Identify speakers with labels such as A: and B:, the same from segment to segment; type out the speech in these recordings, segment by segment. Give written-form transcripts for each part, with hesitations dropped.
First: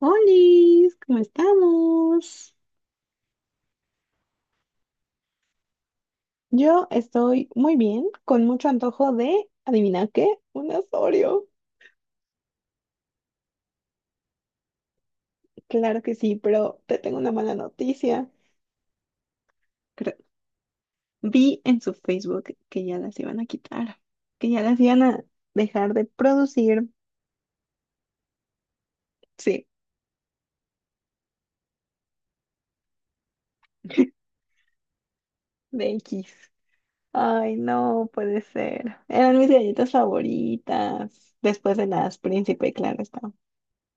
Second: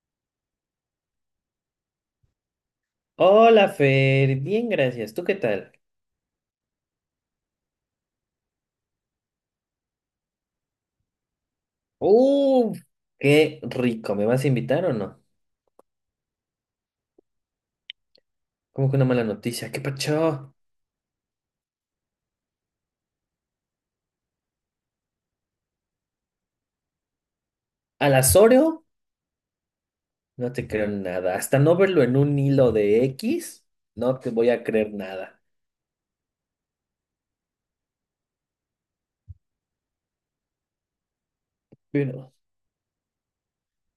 A: Hola, ¿cómo estamos?
B: Hola Fer, bien gracias. ¿Tú qué tal?
A: Yo estoy muy bien, con mucho antojo de, ¿adivina qué? Un Asorio.
B: ¡Uf! ¡Qué rico! ¿Me vas a invitar o no?
A: Claro que sí, pero te tengo una mala noticia.
B: ¿Cómo que una mala noticia? ¿Qué
A: Cre-
B: pacho?
A: Vi en su Facebook que ya las iban a quitar, que ya las iban a dejar de producir.
B: ¿Al Azorio?
A: Sí,
B: No te creo nada. Hasta no verlo en un hilo de X, no te voy a creer nada.
A: de X. Ay, no puede ser. Eran mis galletas favoritas, después de las
B: Pero,
A: Príncipe, claro está.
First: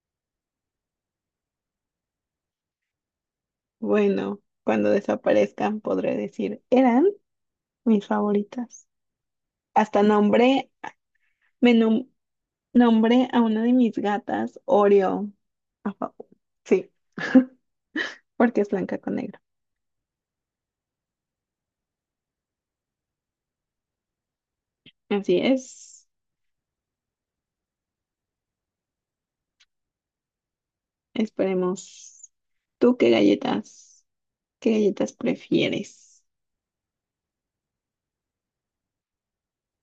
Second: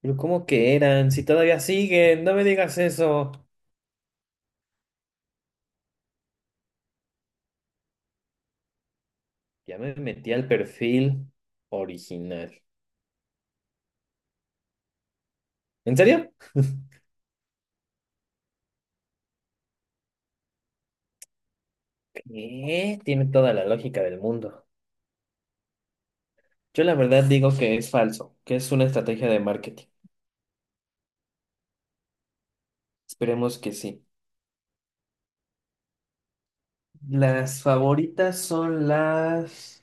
B: pero ¿cómo que eran? Si todavía siguen, no me digas eso.
A: Bueno, cuando desaparezcan podré decir, eran mis favoritas.
B: Ya me
A: Hasta
B: metí al
A: nombré,
B: perfil
A: me nom-
B: original.
A: Nombré a una de mis gatas Oreo. a
B: ¿En
A: fa-
B: serio?
A: Sí, porque es blanca con negro.
B: ¿Qué? Tiene toda la lógica del mundo.
A: Así es.
B: Yo la verdad digo que es falso, que es una estrategia de marketing.
A: Esperemos. ¿Tú qué
B: Esperemos que
A: galletas,
B: sí.
A: ¿Qué galletas prefieres?
B: Las favoritas son las,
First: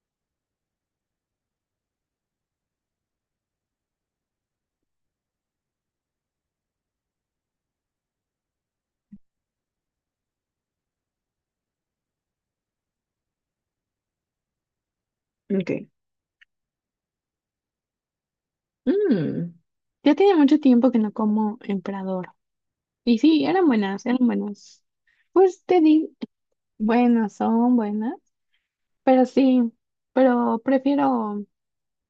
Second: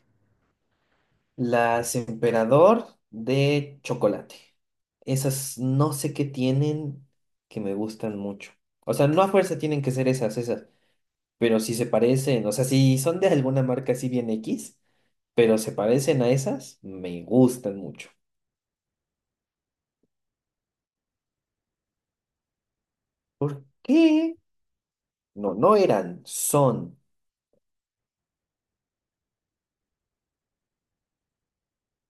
B: las Emperador de chocolate. Esas no sé qué tienen que me gustan mucho. O sea, no a fuerza tienen que ser esas, pero si se parecen, o sea, si son de alguna marca así bien X, pero se
A: Ok.
B: parecen a esas, me gustan mucho.
A: Mm, ya tenía mucho tiempo que no como emperador. Y sí,
B: ¿Por
A: eran buenas, eran
B: qué?
A: buenas.
B: No,
A: Pues
B: no
A: te di,
B: eran, son.
A: buenas son buenas, pero sí, pero prefiero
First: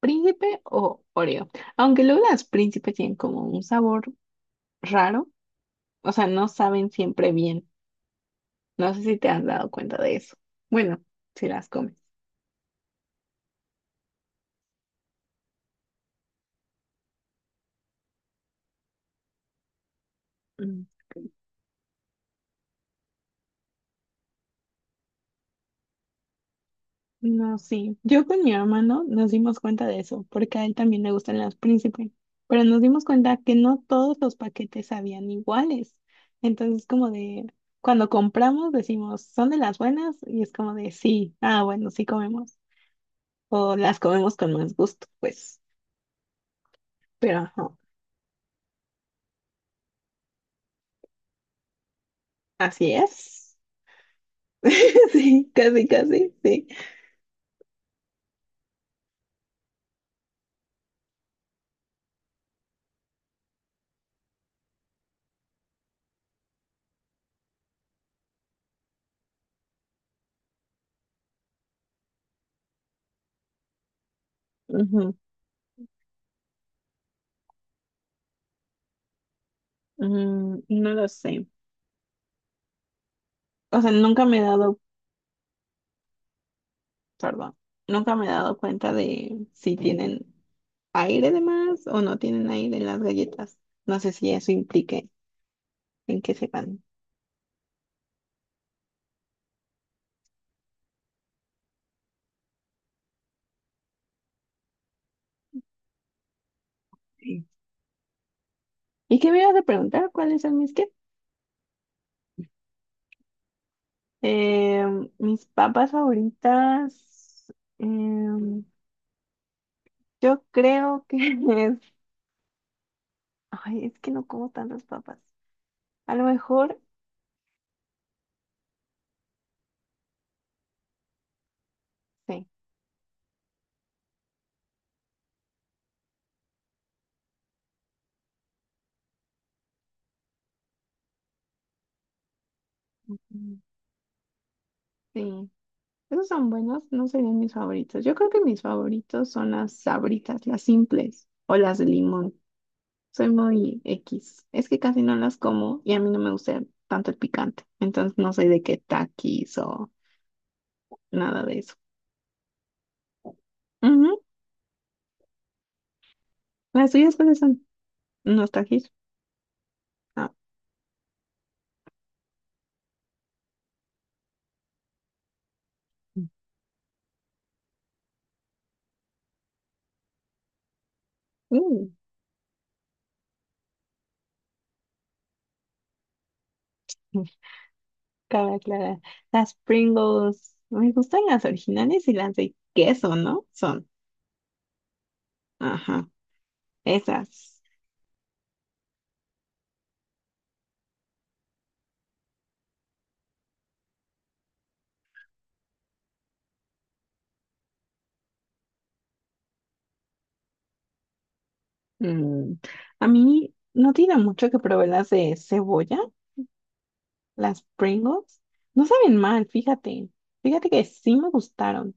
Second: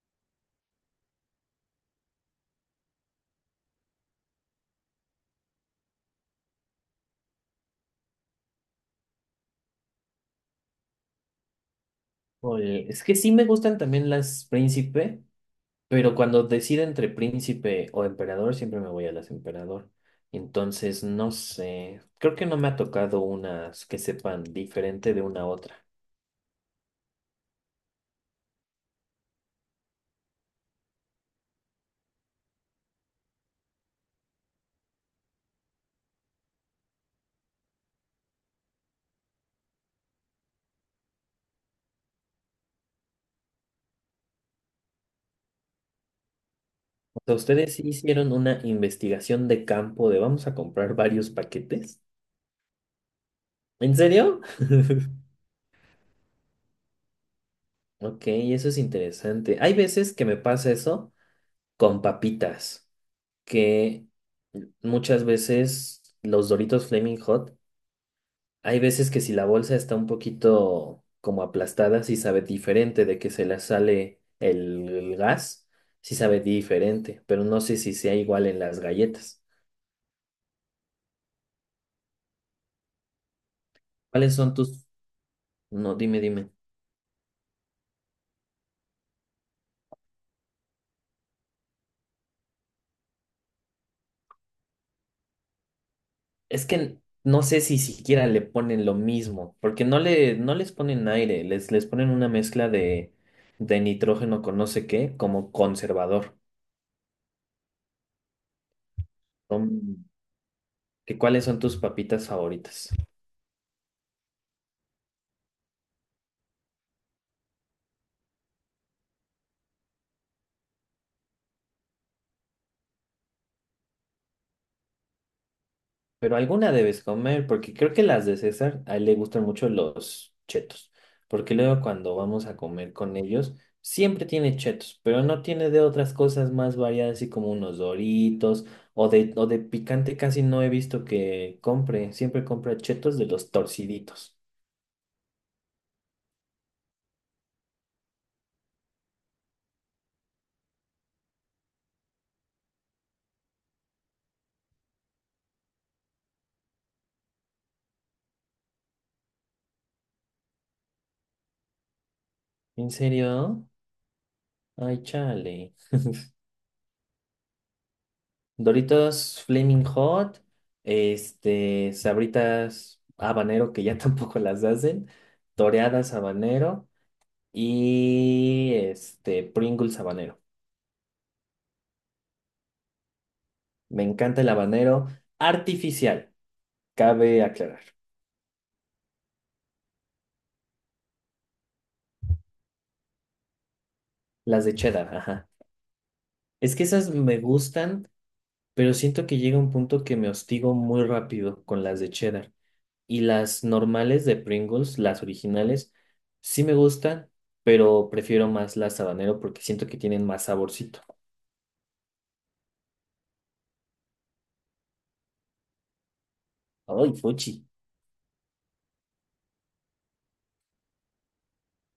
A: Príncipe o Oreo. Aunque luego las príncipes tienen como un sabor raro, o sea, no saben siempre bien. No sé si te has dado cuenta de eso. Bueno, si las comes.
B: Oye, es que sí me gustan también las Príncipe, pero cuando decida entre príncipe o emperador, siempre me voy a las emperador.
A: Mm.
B: Entonces, no sé, creo que no me ha tocado unas que sepan diferente de una a otra.
A: No, sí. Yo con mi hermano nos dimos cuenta de eso, porque a él también le gustan las príncipes. Pero nos dimos cuenta que no todos los paquetes sabían iguales. Entonces, como de, cuando compramos decimos, ¿son de las buenas? Y es como de, sí, ah, bueno, sí comemos. O las comemos con más gusto, pues.
B: O sea,
A: Pero ajá.
B: ustedes sí hicieron una investigación de campo de vamos a comprar varios paquetes.
A: Así es.
B: ¿En serio?
A: Sí, casi, casi, sí.
B: Ok, eso es interesante. Hay veces que me pasa eso con papitas, que muchas veces los Doritos Flaming Hot. Hay veces que si la bolsa está un poquito como aplastada, sí sabe diferente de que se le sale el,
A: Ujú.
B: el gas, sí sabe diferente, pero no sé si sea igual en las galletas.
A: Mm, no lo sé. O sea, nunca
B: ¿Cuáles
A: me he
B: son
A: dado,
B: tus...? No, dime.
A: perdón, nunca me he dado cuenta de si tienen aire de más o no tienen aire en las galletas. No sé si eso implique en que
B: Es
A: sepan.
B: que no sé si siquiera le ponen lo mismo, porque no les ponen aire, les ponen una mezcla de nitrógeno con no sé qué, como conservador.
A: Sí. ¿Y qué me ibas a
B: Son-
A: preguntar? ¿Cuáles son mis qué?
B: ¿Que cuáles son tus papitas favoritas?
A: Mis papas favoritas. em, yo creo que es. Ay, es que no como tantas papas. A lo
B: Pero alguna
A: mejor,
B: debes comer, porque creo que las de César, a él le gustan mucho los chetos. Porque luego cuando
A: sí.
B: vamos a comer con ellos, siempre tiene chetos, pero no tiene de otras cosas más variadas, así como unos doritos o o de picante casi no he visto que compre. Siempre compra chetos de los torciditos.
A: Sí, esos son buenos, no serían mis favoritos. Yo creo que mis favoritos son las sabritas, las simples o las de limón. Soy muy X. Es que casi no las como y a mí no me gusta tanto el picante. Entonces no soy de que taquis o nada de eso.
B: ¿En serio?
A: Ujú.
B: Ay, chale.
A: ¿Las tuyas cuáles son? ¿Unos taquis?
B: Doritos Flaming
A: Ah.
B: Hot, Sabritas habanero que ya tampoco las hacen, toreadas habanero. Y Pringles habanero.
A: Uh,
B: Me encanta el habanero artificial, cabe aclarar.
A: cabe aclarar. Las Pringles. Me gustan las originales y las de queso, ¿no? Son.
B: Las de cheddar, ajá.
A: Ajá.
B: Es que esas me
A: Esas.
B: gustan, pero siento que llega un punto que me hostigo muy rápido con las de cheddar. Y las normales de Pringles, las originales, sí me gustan, pero prefiero más las habanero porque siento que tienen más saborcito.
A: Mm, a mí no tiene mucho que probé las de cebolla,
B: ¡Ay,
A: las
B: fuchi!
A: Pringles. No saben mal, fíjate. Fíjate que sí me gustaron.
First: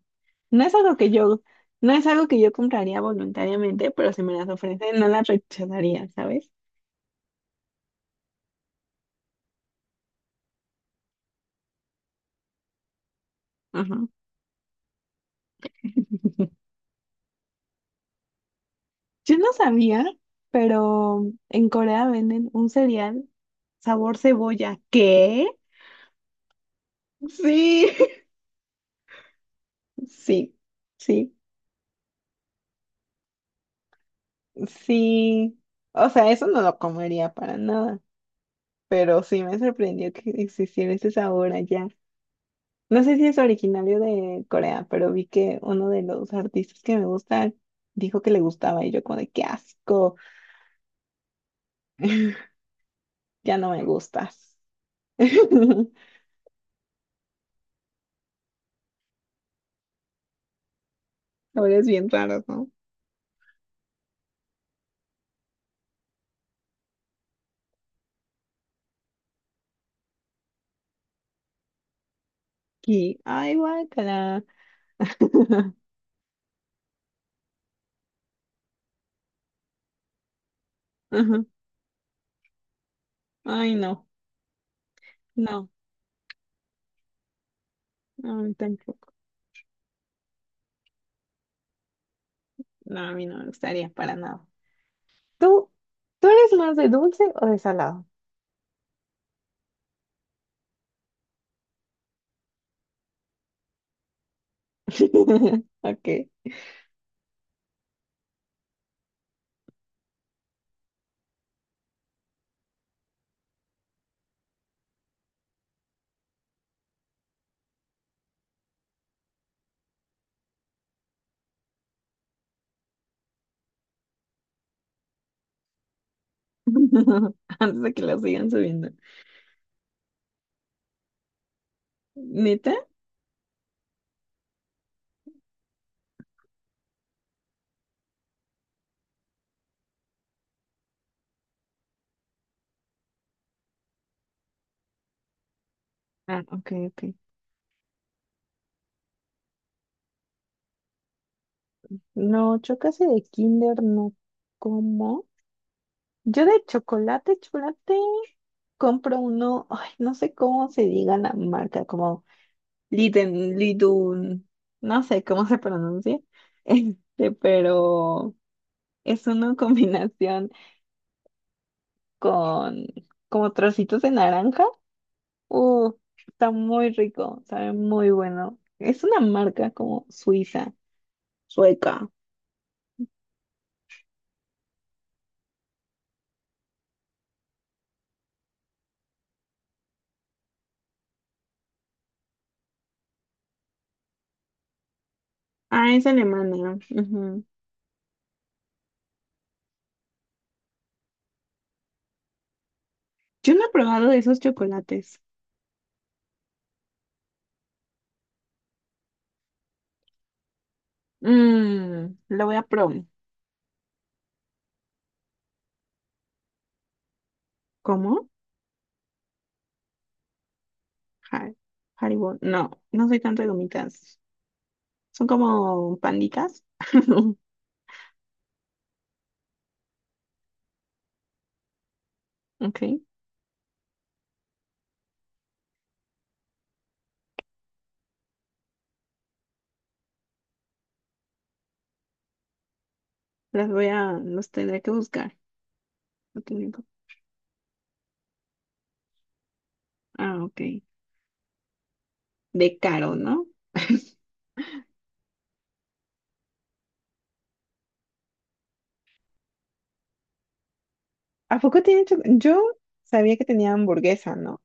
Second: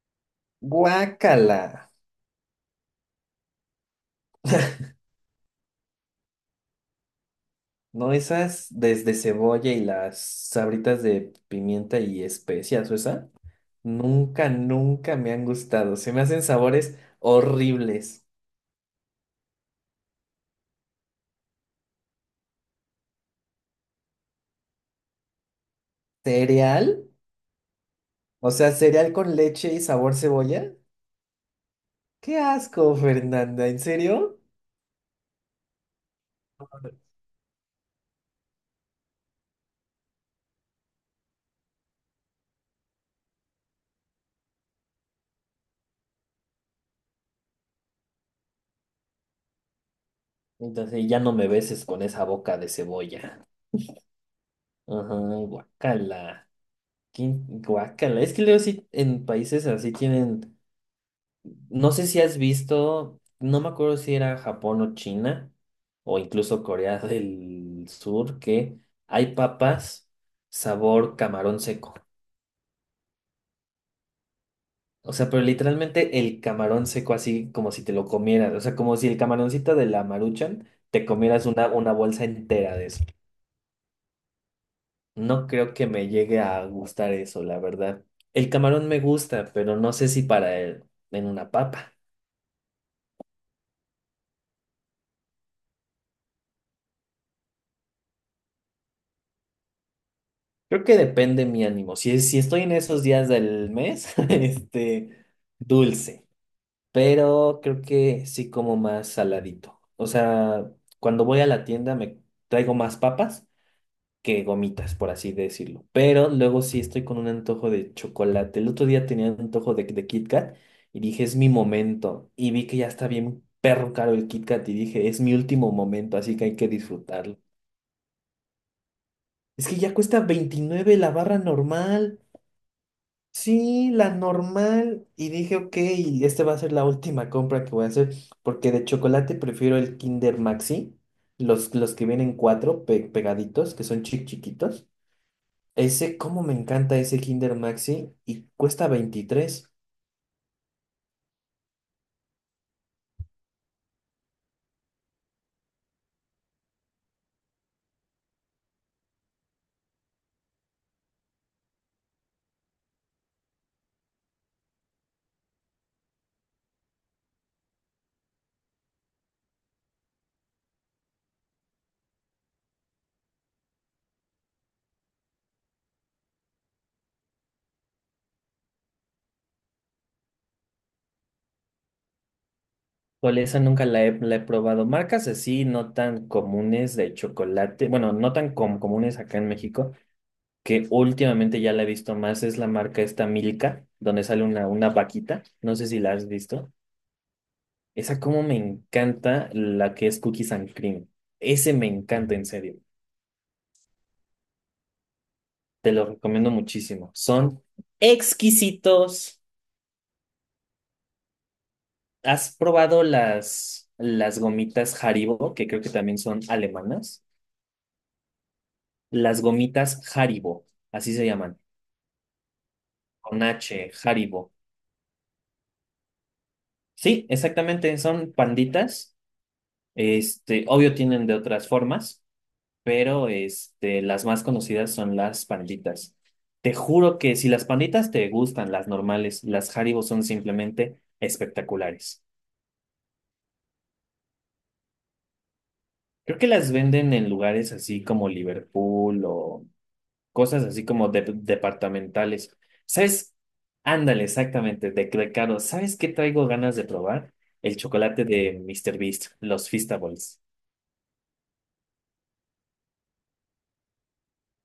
A: No es algo que yo,
B: ¡Guácala!
A: no es algo que yo compraría voluntariamente, pero si me las ofrecen, no las rechazaría, ¿sabes?
B: No, esas desde cebolla y las sabritas de pimienta y especias, o esa,
A: Ajá.
B: nunca me han gustado. Se me hacen sabores horribles.
A: Yo no sabía, pero en Corea venden un cereal sabor cebolla. ¿Qué?
B: ¿Cereal?
A: Sí,
B: O sea, cereal con leche y sabor
A: sí,
B: cebolla.
A: sí,
B: ¡Qué asco, Fernanda! ¿En serio?
A: sí. O sea, eso no lo comería para nada. Pero sí me sorprendió que existiera ese sabor allá. No sé si es originario de Corea, pero vi que uno de los artistas que me gusta dijo que le gustaba y yo como de qué asco,
B: Entonces ya no me beses con esa boca de cebolla.
A: ya no me gustas.
B: Ajá, guacala. ¿Qué guacala? Es que luego sí en países así tienen.
A: Sabores
B: No sé
A: bien
B: si has
A: raros, ¿no?
B: visto, no me acuerdo si era Japón o China, o incluso Corea del Sur, que hay papas sabor camarón seco.
A: Y, ay, guácala.
B: O sea, pero literalmente el camarón seco así como si te lo comieras. O sea, como si el camaroncito de la Maruchan te
A: Ajá.
B: comieras una bolsa entera de eso.
A: Ay, no,
B: No
A: no,
B: creo que me llegue a gustar eso, la verdad.
A: no, a
B: El
A: mí
B: camarón me
A: tampoco.
B: gusta, pero no sé si para él en una papa.
A: No, a mí no me gustaría para nada. ¿Tú, ¿tú eres más de dulce o de salado?
B: Creo que depende mi ánimo. Si estoy en esos días del mes,
A: Ok.
B: dulce. Pero creo que sí como más saladito. O sea, cuando voy a la tienda me traigo más papas que gomitas, por así decirlo. Pero luego sí estoy con un antojo de chocolate. El otro día tenía un antojo de Kit Kat y dije, es mi momento. Y vi que ya está bien perro caro el Kit Kat y dije, es mi último momento, así que hay que disfrutarlo.
A: Antes de que lo sigan subiendo.
B: Es que ya cuesta 29 la barra normal.
A: ¿Neta?
B: Sí, la normal. Y dije, ok, esta va a ser la última compra que voy a hacer, porque de chocolate prefiero el Kinder Maxi, los que vienen cuatro pegaditos, que son chic chiquitos. Ese,
A: Ah,
B: cómo me
A: ok,
B: encanta
A: ok.
B: ese Kinder Maxi y cuesta 23.
A: No, yo casi de Kinder no como. Yo de chocolate, chocolate, compro uno, ay, no sé cómo se diga la marca, como Liden, Lidun, no sé cómo se pronuncia, este, pero es una combinación con como trocitos de naranja. Uh, está muy rico, sabe muy bueno. Es una marca como suiza, sueca.
B: Con esa nunca la he probado. Marcas así no tan comunes de chocolate, bueno, no tan comunes acá en México, que últimamente ya la he visto más, es la marca esta Milka, donde sale una vaquita. No sé
A: Ah,
B: si
A: es
B: la has visto.
A: alemana. Ujú.
B: Esa como me encanta la que es Cookies and Cream. Ese me encanta, en serio.
A: Yo no he probado esos chocolates.
B: Te lo recomiendo muchísimo. Son exquisitos.
A: Mmm, lo voy
B: ¿Has
A: a probar.
B: probado las gomitas Haribo, que creo que también son alemanas?
A: ¿Cómo?
B: Las gomitas Haribo, así se
A: Har-
B: llaman.
A: Haribo. No, no soy tanto
B: Con
A: de
B: H,
A: gomitas.
B: Haribo.
A: Son como panditas.
B: Sí, exactamente. Son panditas. Obvio tienen de otras formas,
A: Ok.
B: pero las más conocidas son las panditas. Te juro que si las panditas te gustan, las normales, las Haribo son simplemente espectaculares.
A: Las voy a, los tendré que buscar.
B: Creo
A: Lo
B: que
A: tendré
B: las
A: que-
B: venden en lugares así como Liverpool o
A: Ah, ok.
B: cosas así como departamentales.
A: De caro,
B: ¿Sabes?
A: ¿no?
B: Ándale, exactamente, de caro. ¿Sabes qué traigo ganas de probar? El chocolate de Mr. Beast, los Feastables.
A: ¿A poco tienen chocolate? Yo sabía que tenía hamburguesa, ¿no?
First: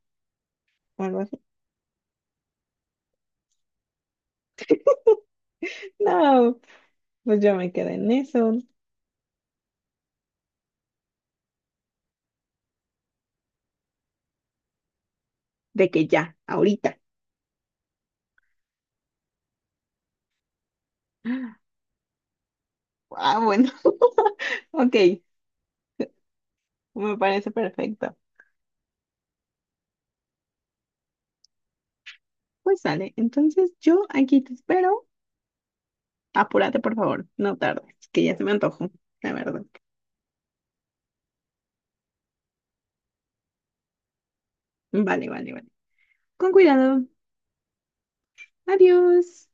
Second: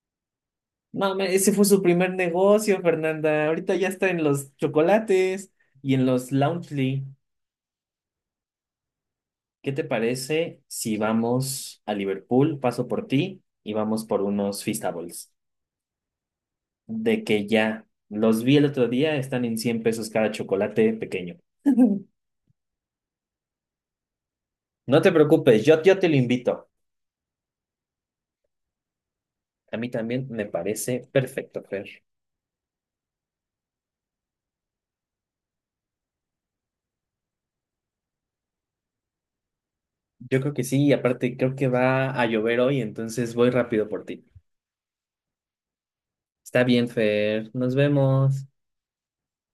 A: O
B: No,
A: algo así.
B: ese fue su primer negocio, Fernanda. Ahorita ya está en los chocolates y en los
A: No,
B: Loungely.
A: pues yo me quedé en eso.
B: ¿Qué te parece si vamos a Liverpool, paso por ti y vamos por unos Feastables?
A: De que ya, ahorita.
B: De que ya los vi el otro día, están en $100 cada chocolate pequeño.
A: Ah, bueno. Ok,
B: No te preocupes, yo te lo invito.
A: me parece perfecto.
B: A mí también me parece perfecto, Fer.
A: Pues sale. Entonces yo aquí te espero. Apúrate, por favor. No tardes, que ya se me antojó, la verdad.
B: Yo creo que sí, y aparte creo que va a llover hoy, entonces voy rápido por ti.
A: Vale, vale, vale. Con
B: Está bien,
A: cuidado.
B: Fer, nos vemos.
A: Adiós.